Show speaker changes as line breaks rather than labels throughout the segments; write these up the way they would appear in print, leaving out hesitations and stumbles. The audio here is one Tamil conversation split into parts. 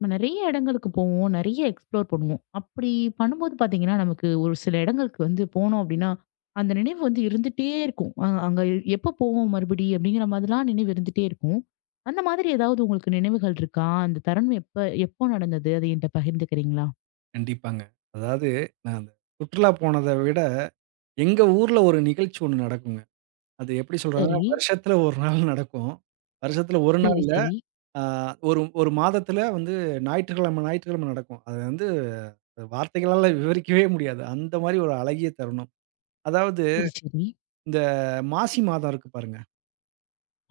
நம்ம நெறைய இடங்களுக்கு போவோம். நெறைய எக்ஸ்ப்ளோர் பண்ணுவோம். அப்படி பண்ணும்போது பார்த்தீங்கன்னா, நமக்கு ஒரு சில இடங்களுக்கு வந்து போனோம் அப்படின்னா, அந்த நினைவு வந்து இருந்துட்டே இருக்கும். அங்க எப்போ போவோம் மறுபடி அப்படிங்கிற மாதிரிலாம் நினைவு இருந்துட்டே இருக்கும். அந்த மாதிரி ஏதாவது உங்களுக்கு நினைவுகள் இருக்கா? அந்த தருணம் எப்போ நடந்தது? அத என்ட்ட பகிர்ந்துக்கிறீங்களா?
கண்டிப்பாங்க. அதாவது நான் அந்த சுற்றுலா போனத விட, எங்க ஊர்ல ஒரு நிகழ்ச்சி ஒண்ணு நடக்குங்க. அது எப்படி சொல்றதுன்னா,
சரி.
வருஷத்துல 1 நாள் நடக்கும். வருஷத்துல 1 நாள்
சரி,
இல்ல.
சரி.
அ ஒரு 1 மாதத்துல வந்து ஞாயிற்றுக்கிழமை நடக்கும். அது வந்து வார்த்தைகளால விவரிக்கவே முடியாது. அந்த மாரி ஒரு அழகிய தருணம். அதாவது
சரி, சரி.
இந்த மாசி மாதம் இருக்கு பாருங்க.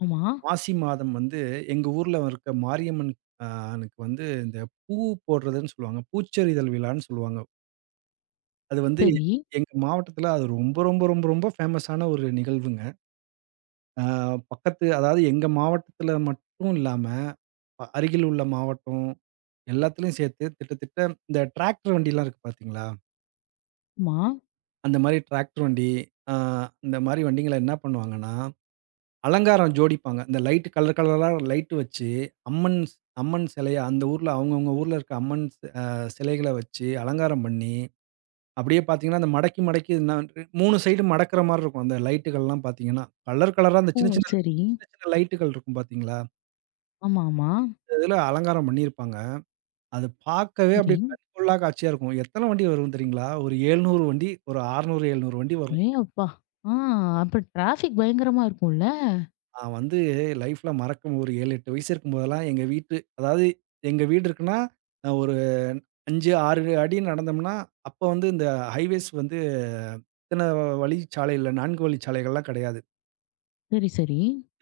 ஆமா.
மாசி மாதம் வந்து எங்க ஊர்ல இருக்க மாரியம்மன் அ னுக்கு வந்து இந்த பூ போடுறதுன்னு சொல்லுவாங்க. பூச்சொரிதல் விழான்னு சொல்லுவாங்க. அது வந்து
சரி.
எங்க மாவட்டத்துல அது ரொம்ப ரொம்ப ஃபேமஸான ஒரு நிகழ்வுங்க. ஆ பக்கத்து அதாவது எங்க மாவட்டத்துல மட்டும் இல்லாம, அருகில் உள்ள மாவட்டம் எல்லாத்துலயும் சேர்த்து கிட்டத்தட்ட இந்த டிராக்டர் வண்டிலாம் இருக்கு பார்த்தீங்களா?
ஆமா.
அந்த மாரி டிராக்டர் வண்டி, ஆ இந்த மாரி வண்டிங்கள என்ன பண்ணுவாங்கன்னா, அலங்காரம் ஜோடிப்பாங்க. இந்த லைட் கலர் கலரா லைட் வச்சு, அம்மன் அம்மன் சிலைய அந்த ஊர்ல அவங்கவங்க ஊர்ல இருக்க அம்மன் அ சிலைகள வச்சு அலங்காரம் பண்ணி அப்படியே பார்த்தீங்கன்னா, அந்த மடக்கி, மடக்கி நான் 3 சைடும் மடக்குற மாரி இருக்கும். அந்த லைட்டுகள்லாம் பார்த்தீங்கன்னா, கலர் கலரா அந்த
ஓ!
சின்ன, சின்ன
சரி.
சின்ன, சின்ன லைட்டுகள் இருக்கும் பார்த்தீங்களா?
ஆமா, ஆமா.
அதில அலங்காரம் பண்ணியிருப்பாங்க. அது பார்க்கவே
சரி.
அப்படியே கண் கொள்ளா காட்சியா இருக்கும். எத்தன வண்டி வரும் தெரியுங்களா? ஒரு 700 வண்டி, ஒரு 600, 700 வண்டி வரும்.
ஏ அப்பா! ஆ அப்ப டிராஃபிக் பயங்கரமா இருக்கும்ல?
நான் வந்து லைஃப்ல மறக்க ஒரு 7, 8 வயசு இருக்கும்போதெல்லாம் எங்க வீட்டு அதாவது எங்க வீடு இருக்குன்னா, ஒரு 5, 6 அடி நடந்தோம்னா, அப்போ வந்து இந்த ஹைவேஸ் வந்து இத்தன வழிச்சாலையில 4 வழிச்சாலைகள்லாம் கிடையாது.
சரி, சரி.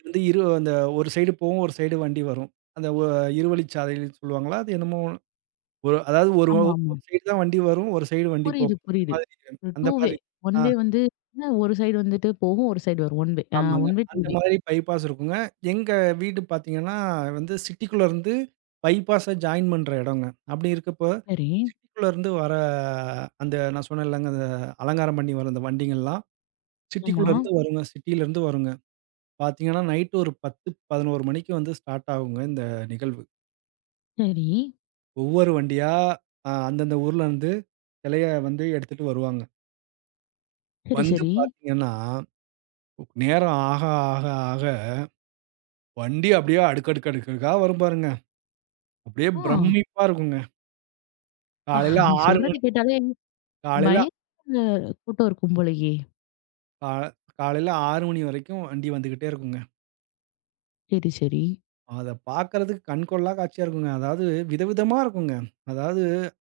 வந்து அந்த ஒரு சைடு போகும், ஒரு சைடு வண்டி வரும். அந்த ஒ இருவழிச்சாலைன்னு சொல்லுவாங்களா? அது என்னமோ ஒரு அதாவது ஒரு
ஆமாமா.
ஒரு சைடு தான் வண்டி வரும். ஒரு சைடு வண்டி
புரியுது,
போகும். அந்த
புரியுது.
மாதிரி அந்த
2 வே.
மாதிரி
1
ஆ
வே வந்து என்ன, ஒரு சைடு வந்துட்டு போகும், ஒரு சைடு வரும். 1 வே.
ஆமாங்க.
1 வே, 2
அந்த
வே.
மாதிரி பைபாஸ் இருக்குங்க. எங்க வீடு பார்த்தீங்கன்னா, வந்து சிட்டிக்குள்ள இருந்து பைபாஸ ஜாயின் பண்ற இடங்க. அப்படி இருக்கப்ப,
சரி.
சிட்டிக்குள்ள இருந்து வர அந்த நான் சொன்னேன் இல்லங்க, அந்த அலங்காரம் பண்ணி வர அந்த வண்டிங்கள்லாம்,
ஆமா.
சிட்டிக்குள்ள இருந்து வருங்க. சிட்டியில இருந்து வருங்க. பார்த்தீங்கன்னா, நைட் ஒரு 10, 11 மணிக்கு வந்து ஸ்டார்ட் ஆகுங்க இந்த நிகழ்வு.
சரி.
ஒவ்வொரு வண்டியா, அந்தந்த ஊர்லருந்து சிலைய வந்து எடுத்துட்டு வருவாங்க.
சரி,
வந்து
சரி.
பார்த்தீங்கன்னா, நேரம் ஆக, ஆக, ஆக வண்டி அப்படியே அடுக்கு அடுக்கு அடுக்கடுக்கா வரும் பாருங்க. அப்படியே
ஆ
பிரமிப்பா இருக்குங்க.
அப்பா!
காலையில
நீ
6
சொல்றது
மணி
கேட்டாலே
காலையில
பயங்கர கூட்டம் இருக்கும் போலயே!
கா காலையில 6 மணி வரைக்கும் வண்டி வந்துகிட்டே இருக்குங்க.
சரி, சரி.
அத பார்க்கறதுக்கு கண்கொள்ளா காட்சியா இருக்குங்க. அதாவது விதவிதமா இருக்குங்க. அதாவது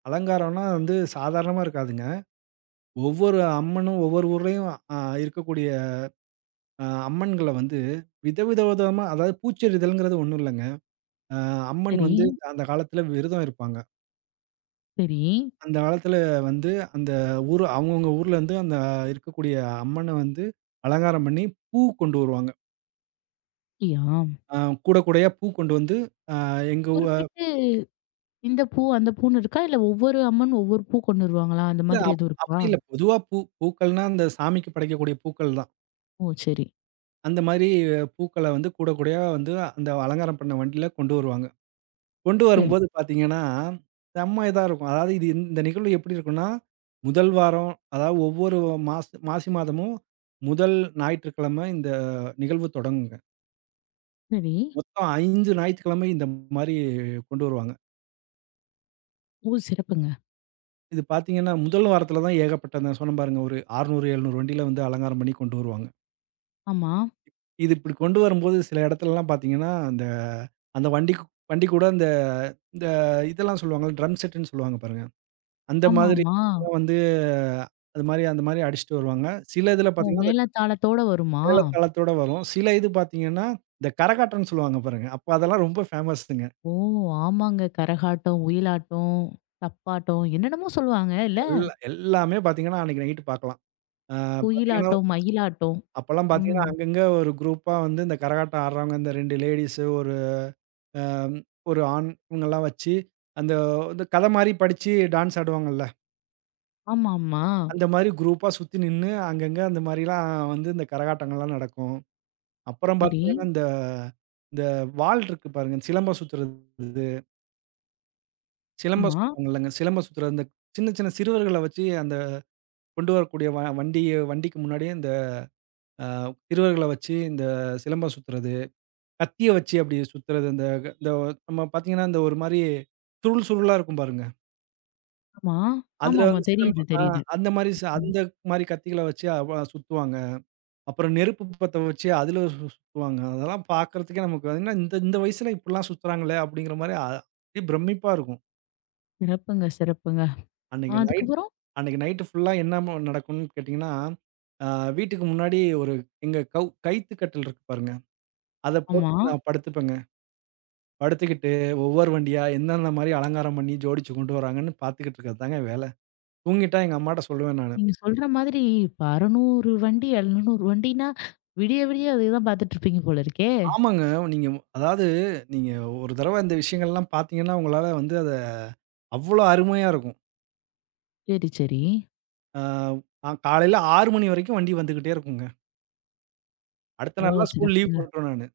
அலங்காரம்லாம் வந்து சாதாரணமா இருக்காதுங்க. ஒவ்வொரு அம்மனும் ஒவ்வொரு ஊர்லயும் அ இருக்கக்கூடிய அம்மன்கள வந்து விதவித விதமா அதாவது பூச்செரிதல்ங்கிறது ஒண்ணும் இல்லங்க. அ அம்மன்
சரி,
வந்து அந்த காலத்துல விரதம் இருப்பாங்க.
சரி.
அந்த காலத்துல வந்து அந்த ஊர் அவங்கவங்க ஊர்லருந்து அந்த இருக்கக்கூடிய அம்மன வந்து அலங்காரம் பண்ணி பூ கொண்டு வருவாங்க.
அப்படியா?
அ கூட கூடையா பூ கொண்டு வந்து அ எங்க ஊ
குறிப்பிட்டு இந்த பூ, அந்த பூன்னு இருக்கா? இல்ல ஒவ்வொரு அம்மன் ஒவ்வொரு பூ கொண்டு வருவாங்களா? அந்த
இல்ல
மாதிரி எதுவும் இருக்கா?
அப்படி இல்ல. பொதுவா பூக்கள்னா அந்த சாமிக்கு படைக்கக்கூடிய பூக்கள் தான்.
ஓ! சரி,
அந்த மாரி பூக்கள வந்து கூட கூடையா வந்து அந்த அலங்காரம் பண்ண வண்டியில கொண்டு வருவாங்க. கொண்டு
சரி,
வரும்போது பார்த்தீங்கன்னா, செம்ம இதா இருக்கும். அதாவது இது இந்த இந்த நிகழ்வு எப்படி இருக்கும்னா, முதல் வாரம் அதாவது ஒவ்வொரு மாசி மாதமும் முதல் ஞாயிற்றுக்கிழமை இந்த நிகழ்வு தொடங்குங்க.
சரி.
மொத்தம் 5 ஞாயிற்றுக்கிழமை இந்த மாரி கொண்டு வருவாங்க.
ஓ! சிறப்புங்க.
இது பார்த்தீங்கன்னா, முதல் வாரத்தில தான் ஏகப்பட்ட நான் சொன்னேன் பாருங்க, ஒரு 600, 700 வண்டியில வந்து அலங்காரம் பண்ணி கொண்டு வருவாங்க.
ஆமா.
இது இப்படி கொண்டு வரும்போது சில இடத்துலலாம் பார்த்தீங்கன்னா, அந்த அந்த வண்டிக்கு வண்டி கூட இந்த இந்த இதெல்லாம் சொல்லுவாங்கல்ல, ட்ரம் செட்டுன்னு சொல்லுவாங்க பாருங்க. அந்த மாதிரி
ஆமாமா.
அது மாரி அந்த மாரி அடிச்சுட்டு வருவாங்க. சில இதுல
ஓ!
பார்த்தீங்கன்னா, இந்த
மேளதாளத்தோட வருமா?
கேளத்தாளத்தோட வரும். சில இது பார்த்தீங்கன்னா, இந்த கரகாட்டம்ன்னு சொல்லுவாங்க பாருங்க. அப்ப அதெல்லாம் ரொம்ப ஃபேமஸுங்க.
ஓ! ஆமாங்க. கரகாட்டம், ஒயிலாட்டம், தப்பாட்டம் என்னென்னமோ சொல்லுவாங்க இல்ல?
எல்லாமே பார்த்தீங்கன்னா, அன்னைக்கு நைட்டு பார்க்கலாம். ஆ பார்த்தீங்கன்னா,
ஒயிலாட்டம், மயிலாட்டம்.
அப்பலாம்
ம்.
பார்த்தீங்கன்னா, அங்கங்க ஒரு குரூப்பா வந்து இந்த கரகாட்டம் ஆடுறவங்க, இந்த 2 லேடீஸு, அ ஒரு ஆண் இவங்கலாம் வச்சு, அந்த இந்த கத மாரி படிச்சு டான்ஸ் ஆடுவாங்கல்ல.
ஆமாமா.
அந்த மாரி குரூப்பா சுத்தி நின்னு, அங்கங்க அந்த மாரிலாம் வந்து இந்த கரகாட்டங்கள்லாம் நடக்கும். அப்புறம்
சரி.
பார்த்தீங்கன்னா, இந்த இந்த வாள் இருக்கு பாருங்க. சிலம்பம் சுத்துறது. சிலம்பம்
ஆமா,
சுத்துவாங்கல்லங்க. சிலம்பம் சுத்துற அந்த சின்ன சின்ன சிறுவர்கள வச்சு அந்த கொண்டு வரக்கூடிய வ வண்டிய வண்டிக்கு முன்னாடியே இந்த அ சிறுவர்கள வச்சு இந்த சிலம்பம் சுத்துறது, கத்திய வச்சு அப்படி சுத்துறது. இந்த இந்த நம்ம பார்த்தீங்கன்னா, இந்த ஒரு மாரி சுருள் சுருளா இருக்கும் பாருங்க.
ஆமா.
அதுல
ஆமாமா.
வந்து
தெரியுது,
சிலம்பம்
தெரியுது.
அந்த மாரி ச
ம்.
அந்த மாரி கத்திகள வச்சு அவ சுத்துவாங்க. அப்புறம் நெருப்பு பத்த வச்சு அதுல சுத்துவாங்க. அதெல்லாம் பார்க்கறதுக்கே நமக்கு என்ன இந்த இந்த வயசுல இப்படிலாம் சுத்துறாங்களே அப்படிங்கிற மாரி அப்படியே பிரமிப்பா இருக்கும்.
சிறப்புங்க, சிறப்புங்க.
அன்னைக்கு நைட்
அதுக்கப்புறம்?
அன்னைக்கு நைட்டு ஃபுல்லா என்ன நடக்கும்னு கேட்டீங்கன்னா, அ வீட்டுக்கு முன்னாடி ஒரு எங்க கவு கயித்து கட்டில் இருக்கு பாருங்க. அத
ஆமா.
போட்டு நான் படுத்துப்பேங்க. படுத்துக்கிட்டு ஒவ்வொரு வண்டியா எந்தெந்த மாரி அலங்காரம் பண்ணி ஜோடிச்சு கொண்டு வராங்கன்னு பார்த்துக்கிட்டு இருக்கிறது தாங்க வேல. தூங்கிட்டா எங்க அம்மாட்ட சொல்லுவேன் நானு.
நீங்க சொல்ற மாதிரி இப்ப 600 வண்டி, 700 வண்டின்னா, விடிய விடிய அதேதான் பார்த்துட்டு இருப்பீங்க போல இருக்கே!
ஆமாங்க. நீங்க அதாவது நீங்க ஒரு தடவ இந்த விஷயங்கள்லாம் பார்த்தீங்கன்னா, உங்களால வந்து அத அவ்ளோ அருமையா இருக்கும்.
சரி, சரி.
காலையில 6 மணி வரைக்கும் வண்டி வந்துகிட்டே இருக்குங்க. அடுத்த
ஓ!
நாள்லாம் ஸ்கூல் லீவ்
சிறப்புங்க.
போட்டுருவேன் நானு.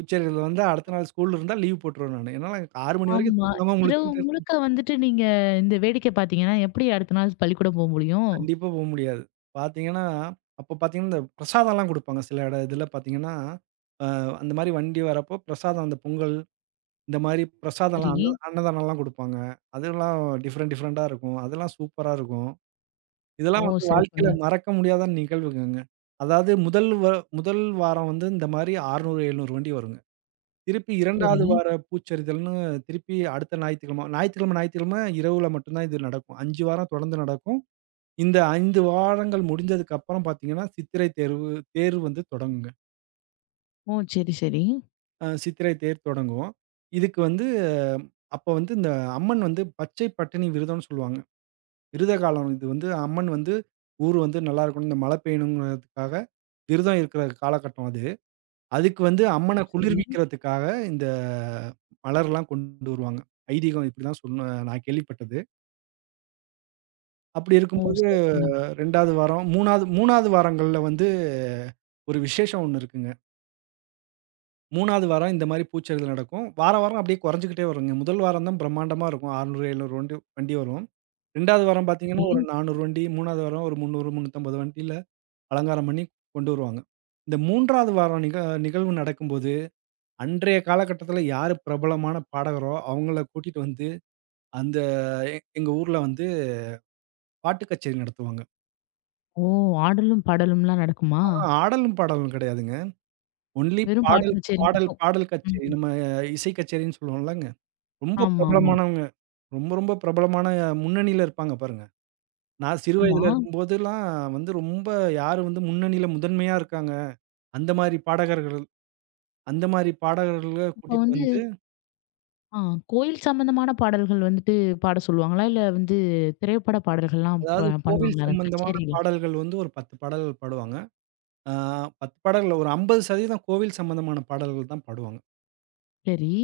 உச்சரிகள் வந்து அடுத்த நாள் ஸ்கூல் இருந்தா லீவ் போட்டுருவேன் நானு. ஏன்னா, 6 மணி வரைக்கும்
ஆமா.
தூங்காம
இரவு
முழிச்சுக்கிட்டு
முழுக்க வந்துட்டு நீங்க இந்த வேடிக்கை பார்த்தீங்கன்னா, எப்படி அடுத்த நாள் பள்ளிக்கூடம் போ முடியும்?
கண்டிப்பா போ முடியாது. பாத்தீங்கன்னா, அப்ப பாத்தீங்கன்னா, இந்த பிரசாதம்லாம் குடுப்பாங்க. சில இதுல பாத்தீங்கன்னா, அ அந்த மாரி வண்டி வரப்போ பிரசாதம் அந்த பொங்கல், இந்த மாரி பிரசாதம்லாம்
சரி.
அன்னதானம்லாம் குடுப்பாங்க. அதெல்லாம் டிஃபரெண்ட் டிஃபரெண்ட்டா இருக்கும். அதெல்லாம் சூப்பரா இருக்கும்.
ஓ!
இதெல்லாம் வந்து வாழ்க்கையில
சிறப்புங்க.
மறக்க முடியாத நிகழ்வுகங்க. அதாவது முதல் வாரம் வந்து இந்த மாரி 600, 700 வண்டி வருங்க. திருப்பி
சரி.
2வது வார பூச்சரிதல்ன்னு திருப்பி அடுத்த ஞாயித்துக்கிழமை ஞாயித்துக்கிழமை ஞாயித்துக்கிழமை இரவுல மட்டும் தான் இது நடக்கும். 5 வாரம் தொடர்ந்து நடக்கும். இந்த 5 வாரங்கள் முடிஞ்சதுக்கு அப்புறம் பார்த்தீங்கன்னா, சித்திரை தேர்வு தேர் வந்து தொடங்குங்க.
ஓ! சரி, சரி.
சித்திரை தேர் தொடங்கும். இதுக்கு வந்து அப்ப வந்து இந்த அம்மன் வந்து பச்சை பட்டினி விரதம்னு சொல்லுவாங்க. விரத காலம் இது வந்து அம்மன் வந்து ஊர் வந்து நல்லா இருக்கணும், இந்த மழை பெய்யணுங்கிறதுக்காக விரதம் இருக்கிற காலகட்டம் அது. அதுக்கு வந்து அம்மன
சரி.
குளிர்விக்கிறதுக்காக இந்த மலர்லாம் கொண்டு வருவாங்க. ஐதீகம் இப்படிதான் சொன்ன நான் கேள்விப்பட்டது. அப்படி
ஓ!
இருக்கும்போது
சிறப்புங்க.
2வது வாரம் 3வது வாரங்கள்ல வந்து ஒரு விசேஷம் ஒண்ணு இருக்குங்க. 3வது வாரம் இந்த மாரி பூச்செரிதல் நடக்கும். வாரம், வாரம் அப்படியே குறைஞ்சுக்கிட்டே வருங்க. முதல் வாரம் தான் பிரம்மாண்டமா இருக்கும். 600, 700 வண்டி வண்டி வரும். 2வது வாரம் பார்த்தீங்கன்னா,
சரி.
ஒரு 400 வண்டி, 3வது வாரம் ஒரு 300, 350 வண்டியில அலங்காரம் பண்ணி கொண்டு வருவாங்க. இந்த 3வது வாரம் நிகழ்வு நடக்கும்போது அன்றைய காலகட்டத்தில யாரு பிரபலமான பாடகரோ, அவங்கள கூட்டிட்டு வந்து, அந்த எ எங்க ஊர்ல வந்து பாட்டு கச்சேரி நடத்துவாங்க.
ஓ! ஆடலும், பாடலும்லாம் நடக்குமா?
ஆனா ஆடலும், பாடலும் கிடையாதுங்க. ஒன்லி
வெறும் பாட்டு
பாடல்,
கச்சேரி
பாடல்,
மட்டும்.
பாடல் கச்சேரி.
ம்.
நம்ம இசை கச்சேரின்னு சொல்லுவோம்லங்க. ரொம்ப
ஆமா, ஆமா.
பிரபலமானவங்க. ரொம்ப ரொம்ப பிரபலமான முன்னணியில இருப்பாங்க பாருங்க. நான் சிறு
ஆமா.
வயதில இருக்கும்போதெல்லாம் வந்து ரொம்ப யாரு வந்து முன்னணியில முதன்மையா இருக்காங்க, அந்த மாரி பாடகர்கள் அந்த மாரி பாடகர்கள
இப்ப
கூட்டிட்டு
வந்து
வந்து,
ஆ கோயில் சம்பந்தமான பாடல்கள் வந்துட்டு பாட சொல்லுவாங்களா? இல்ல வந்து திரைப்பட பாடல்கள்லாம்
அதாவது கோவில்
பண்ணுவாங்களா அந்த
சம்பந்தமான
கச்சேரியில?
பாடல்கள் வந்து ஒரு 10 பாடல்கள் பாடுவாங்க. ஆ 10 பாடல்கள்ல ஒரு 50% கோவில் சம்மந்தமான பாடல்கள் தான் பாடுவாங்க.
சரி.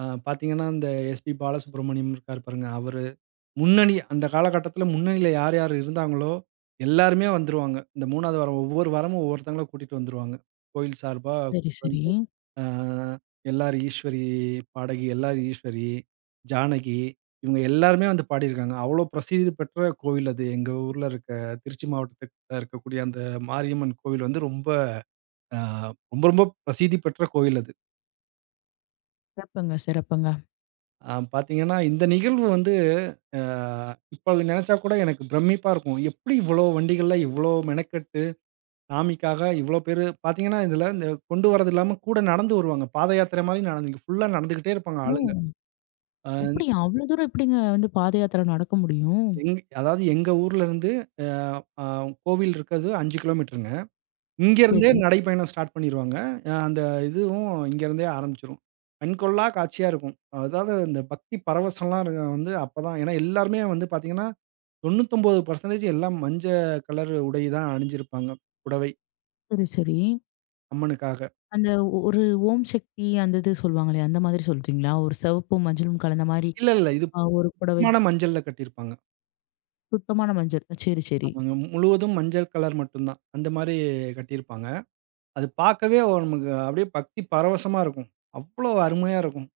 பார்த்தீங்கன்னா, இந்த எஸ்பி பாலசுப்ரமணியம் இருக்காரு பாருங்க. அவரு அந்த காலகட்டத்தில முன்னணியில யார் யார் இருந்தாங்களோ, எல்லாருமே வந்துருவாங்க. இந்த 3வது வாரம் ஒவ்வொரு வாரமும் ஒவ்வொருத்தங்கள கூட்டிட்டு வந்துருவாங்க. கோயில் சார்பா
சரி, சரி.
வந்து ஆ எல்ஆர் ஈஸ்வரி பாடகி எல்ஆர் ஈஸ்வரி, ஜானகி இவங்க எல்லாருமே வந்து பாடியிருக்காங்க. அவ்வளோ பிரசித்தி பெற்ற கோவில் அது. எங்க ஊர்ல இருக்க திருச்சி மாவட்டத்துல இருக்கக்கூடிய அந்த மாரியம்மன் கோவில் வந்து ரொம்ப ஆ ரொம்ப ரொம்ப பிரசித்தி பெற்ற கோயில் அது.
சிறப்புங்க, சிறப்புங்க.
பார்த்தீங்கன்னா, இந்த நிகழ்வு வந்து அ இப்ப நெனச்சா கூட எனக்கு பிரமிப்பா இருக்கும். எப்படி இவ்வளோ வண்டிகள்ல இவ்வளோ மெனக்கெட்டு சாமிக்காக இவ்வளோ பேரு பார்த்தீங்கன்னா, இதுல இந்த கொண்டு வரது இல்லாம கூட நடந்து வருவாங்க. பாத யாத்திரை மாரி நடந்து ஃபுல்லா நடந்துகிட்டே இருப்பாங்க
ஓ!
ஆளுங்க. அ
அப்படியா? அவ்வளோ தூரம் எப்படிங்க வந்து பாதயாத்திரை நடக்க முடியும்?
எங் அதாவது எங்க ஊர்ல இருந்து அ அ கோவில் இருக்கது 5 கிலோமீட்டருங்க. இங்கருந்தே
சரி.
நடைப்பயணம் ஸ்டார்ட் பண்ணிருவாங்க. அ அந்த இதுவும் இங்கருந்தே ஆரம்பிச்சுரும். கண்கொள்ளா காட்சியா இருக்கும். அதாவது இந்த பக்தி பரவசம்லாம் இருக்க வந்து அப்பதான் ஏன்னா எல்லாருமே வந்து பார்த்தீங்கன்னா, 99% எல்லாம் கலர் உடை தான் அணிஞ்சிருப்பாங்க. புடவை
சரி, சரி.
அம்மனுக்காக.
அந்த ஒரு ஓம் சக்தி அந்த இது சொல்லுவாங்களே, அந்த மாதிரி சொல்றீங்களா? ஒரு சிவப்பும், மஞ்சளும் கலந்த மாரி
இல்ல, இல்ல. இது
ஒரு புடவை.
சுத்தமான மஞ்சள்ல கட்டியிருப்பாங்க.
சுத்தமான மஞ்சள். அ, சரி, சரி.
அவங்க முழுவதும் மஞ்சள் கலர் மட்டும் தான். அந்த மாரி கட்டியிருப்பாங்க. அது பார்க்கவே ஒரு நமக்கு அப்படியே பக்தி பரவசமா இருக்கும். அவ்வளோ அருமையா இருக்கும்.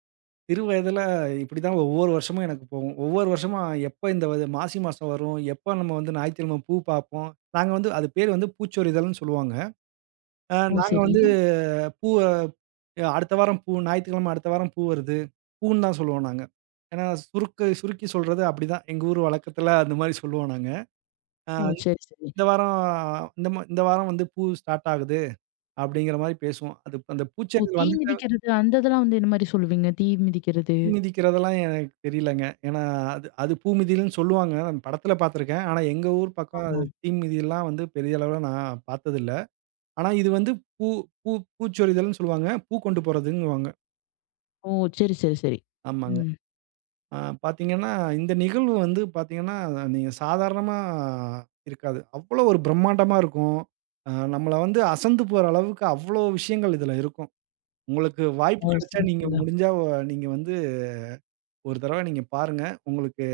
சிறு வயதில இப்படிதான் ஒவ்வொரு வருஷமும் எனக்கு போகும். ஒவ்வொரு வருஷமும் எப்ப இந்த வது மாசி மாசம் வரும், எப்ப நம்ம வந்து ஞாயிற்றுக்கிழமை பூ பார்ப்போம். நாங்க வந்து அது பேரு வந்து பூச்சொரிதல்ன்னு சொல்லுவாங்க.
ஓ!
நாங்க
சரி.
வந்து பூவ அடுத்த வாரம் பூ ஞாயிற்றுக்கிழமை அடுத்த வாரம் பூ வருது. பூன்னு தான் சொல்லுவோம் நாங்க. ஏன்னா சுருக்கு சுருக்கி சொல்றது அப்படிதான். எங்க ஊர் வழக்கத்துல அந்த மாரி சொல்லுவோம் நாங்க. அ
ஓ! சரி, சரி.
இந்த வாரம் இந்த வாரம் வந்து பூ ஸ்டார்ட் ஆகுது அப்படிங்கிற மாரி பேசுவோம். அது அந்த
ஓ!
பூச்சொரிதல்
தீ
வந்து
மிதிக்கிறது அந்த இதெல்லாம் வந்து என்ன மாரி சொல்லுவீங்க? தீ மிதிக்கிறது.
மீன் மிதிக்கிறதெல்லாம் எனக்கு தெரியலங்க. ஏன்னா, அது அது பூ மிதின்னு சொல்லுவாங்க. நான் படத்துல பார்த்துருக்கேன். ஆனா, எங்க ஊர் பக்கம்
ஆமா.
அது தீ மிதியெல்லாம் வந்து பெரிய அளவுல நான் பார்த்ததில்ல. ஆனா, இது வந்து பூ பூ பூச்சொரிதல்ன்னு சொல்லுவாங்க. பூ கொண்டு போறதுங்குவாங்க.
ஓ! சரி, சரி, சரி.
ஆமாங்க.
ம்.
அ பார்த்தீங்கன்னா, இந்த நிகழ்வு வந்து பார்த்தீங்கன்னா, நீங்க சாதாரணமா இருக்காது. அவ்வளோ ஒரு பிரம்மாண்டமா இருக்கும். நம்மள வந்து அசந்து போற அளவுக்கு அவ்வளோ விஷயங்கள் இதுல இருக்கும். உங்களுக்கு வாய்ப்பு
ஓ!
கிடைச்சா, நீங்க
சிறப்புங்க.
முடிஞ்சா, நீங்க வந்து ஒரு தடவ நீங்க பாருங்க. உங்களுக்கு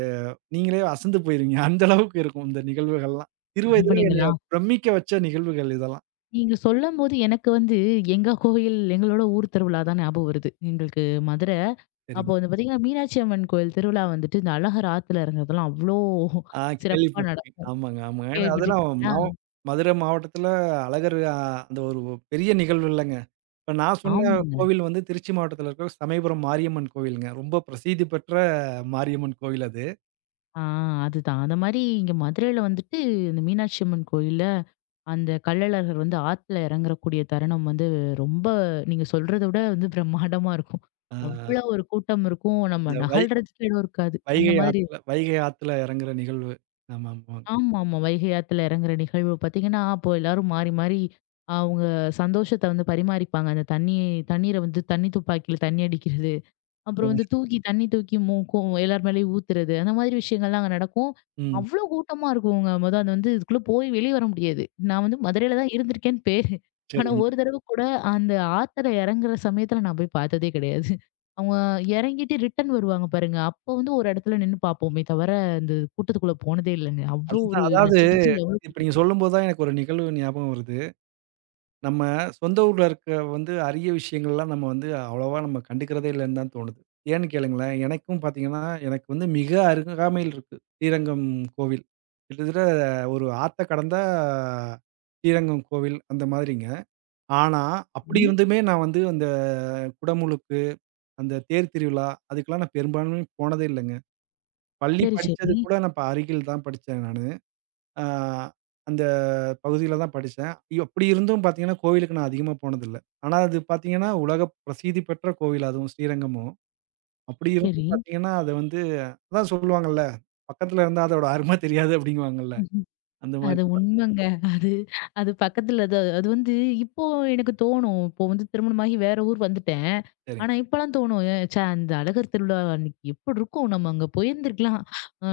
நீங்களே அசந்து போயிருவீங்க. அந்த அளவுக்கு இருக்கும் இந்த நிகழ்வுகள்லாம். சிறு வயதில என்னைய
அப்படிங்களா?
பிரமிக்க வச்ச நிகழ்வுகள் இதெல்லாம்.
நீங்க சொல்லம்போது எனக்கு வந்து எங்க கோயில், எங்களோட ஊர் திருவிழா தான் ஞாபகம் வருது. எங்களுக்கு மதுர. அப்போ
சரிங்க.
வந்து பார்த்தீங்கன்னா, மீனாட்சி அம்மன் கோயில் திருவிழா வந்துட்டு, இந்த அழகர் ஆத்துல இறங்குறதெல்லாம் அவ்ளோ
ஆ
சிறப்பா
கேள்விப்பட்டுருக்கேன்.
நடக்கும்.
ஆமாங்க, ஆமாங்க. ஏன்னா அதெல்லாம்
கேள்விப்பட்டுருக்கீங்களா?
மதுரை மாவட்டத்தில அழகர் அ அந்த ஒரு பெரிய நிகழ்வு இல்லங்க. இப்ப நான் சொன்ன
ஆமாங்க.
கோவில் வந்து திருச்சி மாவட்டத்தில இருக்கிற சமயபுரம் மாரியம்மன் கோவிலுங்க. ரொம்ப பிரசித்தி பெற்ற மாரியம்மன் கோவில் அது.
ஆ அதுதான். அந்த மாரி இங்க மதுரையில வந்துட்டு இந்த மீனாட்சி அம்மன் கோயில்ல, அந்த கள்ளழகர் வந்து ஆத்துல இறங்கக்கூடிய தருணம் வந்து ரொம்ப நீங்க சொல்றத விட வந்து பிரம்மாண்டமா இருக்கும்.
ஆ
அவ்ளோ ஒரு கூட்டம் இருக்கும். நம்ம
இந்த வை
நகல்றதுக்கு இடம் இருக்காது. அந்த
வைகை
மாதிரி
ஆத்துல வைகை ஆத்துல இறங்குற நிகழ்வு. ஆமாமா.
ஆமாமா. வைகை ஆத்துல இறங்குற நிகழ்வு பார்த்தீங்கன்னா, அப்போ எல்லாரும் மாறி மாறி அவங்க சந்தோஷத்த வந்து பரிமாறிப்பாங்க. அந்த தண்ணி தண்ணீர வந்து தண்ணி துப்பாக்கியில தண்ணி அடிக்கிறது. அப்புறம் வந்து தூக்கி தண்ணி தூக்கி மூக்கும் எல்லார் மேலயும் ஊத்துறது அந்த மாதிரி விஷயங்கள்லாம் அங்க நடக்கும்.
ம்.
அவ்ளோ கூட்டமா இருக்குங்க. அது வந்து இதுக்குள்ள போய் வெளிய வர முடியாது. நான் வந்து மதுரையில தான் இருந்திருக்கேன்னு பேரு. ஆனா
சரிங்க.
ஒரு தடவ கூட அந்த ஆத்துல இறங்குற சமயத்துல நான் போய் பார்த்ததே கிடையாது. அவங்க இறங்கிட்டு ரிட்டர்ன் வருவாங்க பாருங்க. அப்ப வந்து ஒரு இடத்துல நின்னு பார்ப்போமே தவிர, அந்த கூட்டத்துக்குள்ள போனதே இல்லங்க. அவ்ளோ ஒரு
அதுதான் அதாவது
நச்சு பிச்சுன்னு எவ்வளோ
இப்ப நீங்க சொல்லும்போது தான் எனக்கு ஒரு நிகழ்வு ஞாபகம் வருது. நம்ம சொந்த ஊர்ல இருக்க வந்து அரிய விஷயங்கள்லாம் நம்ம வந்து அவ்வளவா நம்ம கண்டுக்கிறதே இல்லைன்னு தான் தோணுது. ஏன்னு கேளுங்களேன், எனக்கும் பார்த்தீங்கன்னா, எனக்கு வந்து மிக அருகாமையில் இருக்கு. ஸ்ரீரங்கம் கோவில். கிட்டத்தட்ட ஒரு ஆத்த கடந்தா ஸ்ரீரங்கம் கோவில் அந்த மாதிரிங்க. ஆனா, அப்படி இருந்துமே நான் வந்து அந்த குடமுழுக்கு, அந்த தேர் திருவிழா அதுக்கெல்லாம் நான் பெரும்பான்மை போனதே இல்லங்க. பள்ளி
சரி,
படிச்சது
சரி,
கூட நான் இப்ப அருகில் தான் படிச்சேன் நானு. ஆ அந்த பகுதியில தான் படிச்சேன். அப்படி இருந்தும் பார்த்தீங்கன்னா, கோவிலுக்கு நான் அதிகமா போனதில்ல. ஆனா அது பார்த்தீங்கன்னா, உலக பிரசித்தி பெற்ற கோவில் அதுவும் ஸ்ரீரங்கமும். அப்படி
சரி.
இருந்தும் பார்த்தீங்கன்னா, அது வந்து அதான் சொல்லுவாங்கல்ல, "பக்கத்துல இருந்தா அதோட அருமை தெரியாது" அப்படிங்குவாங்கல்ல. அந்த
அது
மாதிரி தான்.
உண்மைங்க. அது அது பக்கத்துல அது அது வந்து இப்போ எனக்கு தோணும். இப்போ வந்து திருமணமாகி வேற ஊர் வந்துட்டேன்.
சரிங்க.
ஆனா இப்பலாம் தோணும். "ஏ ச்சே! அந்த அழகர் திருவிழா அன்னைக்கு எப்புட்ருக்கும்? நம்ம அங்க போயிருந்துருக்கலாம்.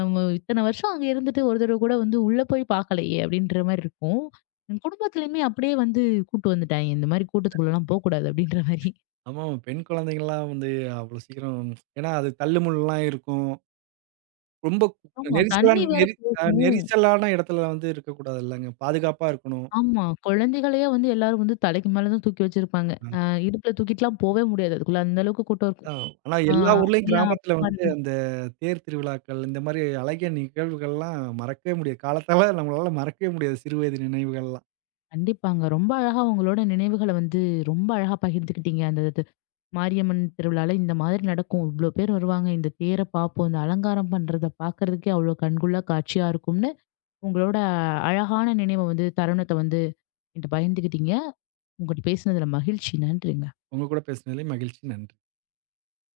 நம்ம இத்தன வருஷம் அங்க இருந்துட்டு ஒரு தடவ கூட வந்து உள்ள போய் பார்க்கலையே!" அப்படின்ற மாரி இருக்கும். என் குடும்பத்துலயுமே அப்படியே வந்து கூட்டு வந்துட்டாய்ங்க. "இந்த மாரி கூட்டத்துக்குள்ளலாம் போக்கூடாது." அப்படின்ற மாரி.
ஆமா, பெண் குழந்தைங்கலாம் வந்து அவ்வளோ சீக்கிரம் ஏன்னா அது தள்ளுமுள்ளுலாம் இருக்கும். ரொம்ப
ஆமா.
நெரிசலா
தண்ணி வேற
நெரி
போகும்.
நெரிசலான இடத்துல வந்து இருக்கக்கூடாதுல்லங்க. பாதுகாப்பா இருக்கணும்.
ஆமா. குழந்தைகளையே வந்து எல்லாரும் வந்து தலைக்கு மேல தான் தூக்கி வச்சிருப்பாங்க. அ இடுப்புல தூக்கிட்டுலாம் போவே முடியாது. அதுக்குள்ள அந்த அளவுக்கு கூட்டம்
ஆ.
இருக்கும்.
ஆனா
ஆ
எல்லா ஊர்லயும்
எல்லா
கிராமத்துல வந்து
அப்பாமார்கள்
அந்த தேர் திருவிழாக்கள், இந்த மாரி அழகிய நிகழ்வுகள்லாம் மறக்கவே முடியாது. காலத்தால நம்மளால மறக்கவே முடியாது சிறு வயது நினைவுகள்லாம்.
கண்டிப்பாங்க. ரொம்ப அழகா உங்களோட நினைவுகள வந்து ரொம்ப அழகா பகிர்ந்துக்கிட்டீங்க. அந்த இது மாரியம்மன் திருவிழால இந்த மாதிரி நடக்கும். இவ்ளோ பேர் வருவாங்க. இந்த தேர பார்ப்போம். இந்த அலங்காரம் பண்றத பார்க்கறதுக்கே அவ்ளோ கண்கொள்ளா காட்சியா இருக்கும்னு, உங்களோட அழகான நினைவ வந்து தருணத்த வந்து என்ட்ட பகிர்ந்துக்கிட்டீங்க. உங்கட்ட பேசினதுல மகிழ்ச்சி. நன்றிங்க.
உங்க கூட பேசுனதுல மகிழ்ச்சி. நன்றி.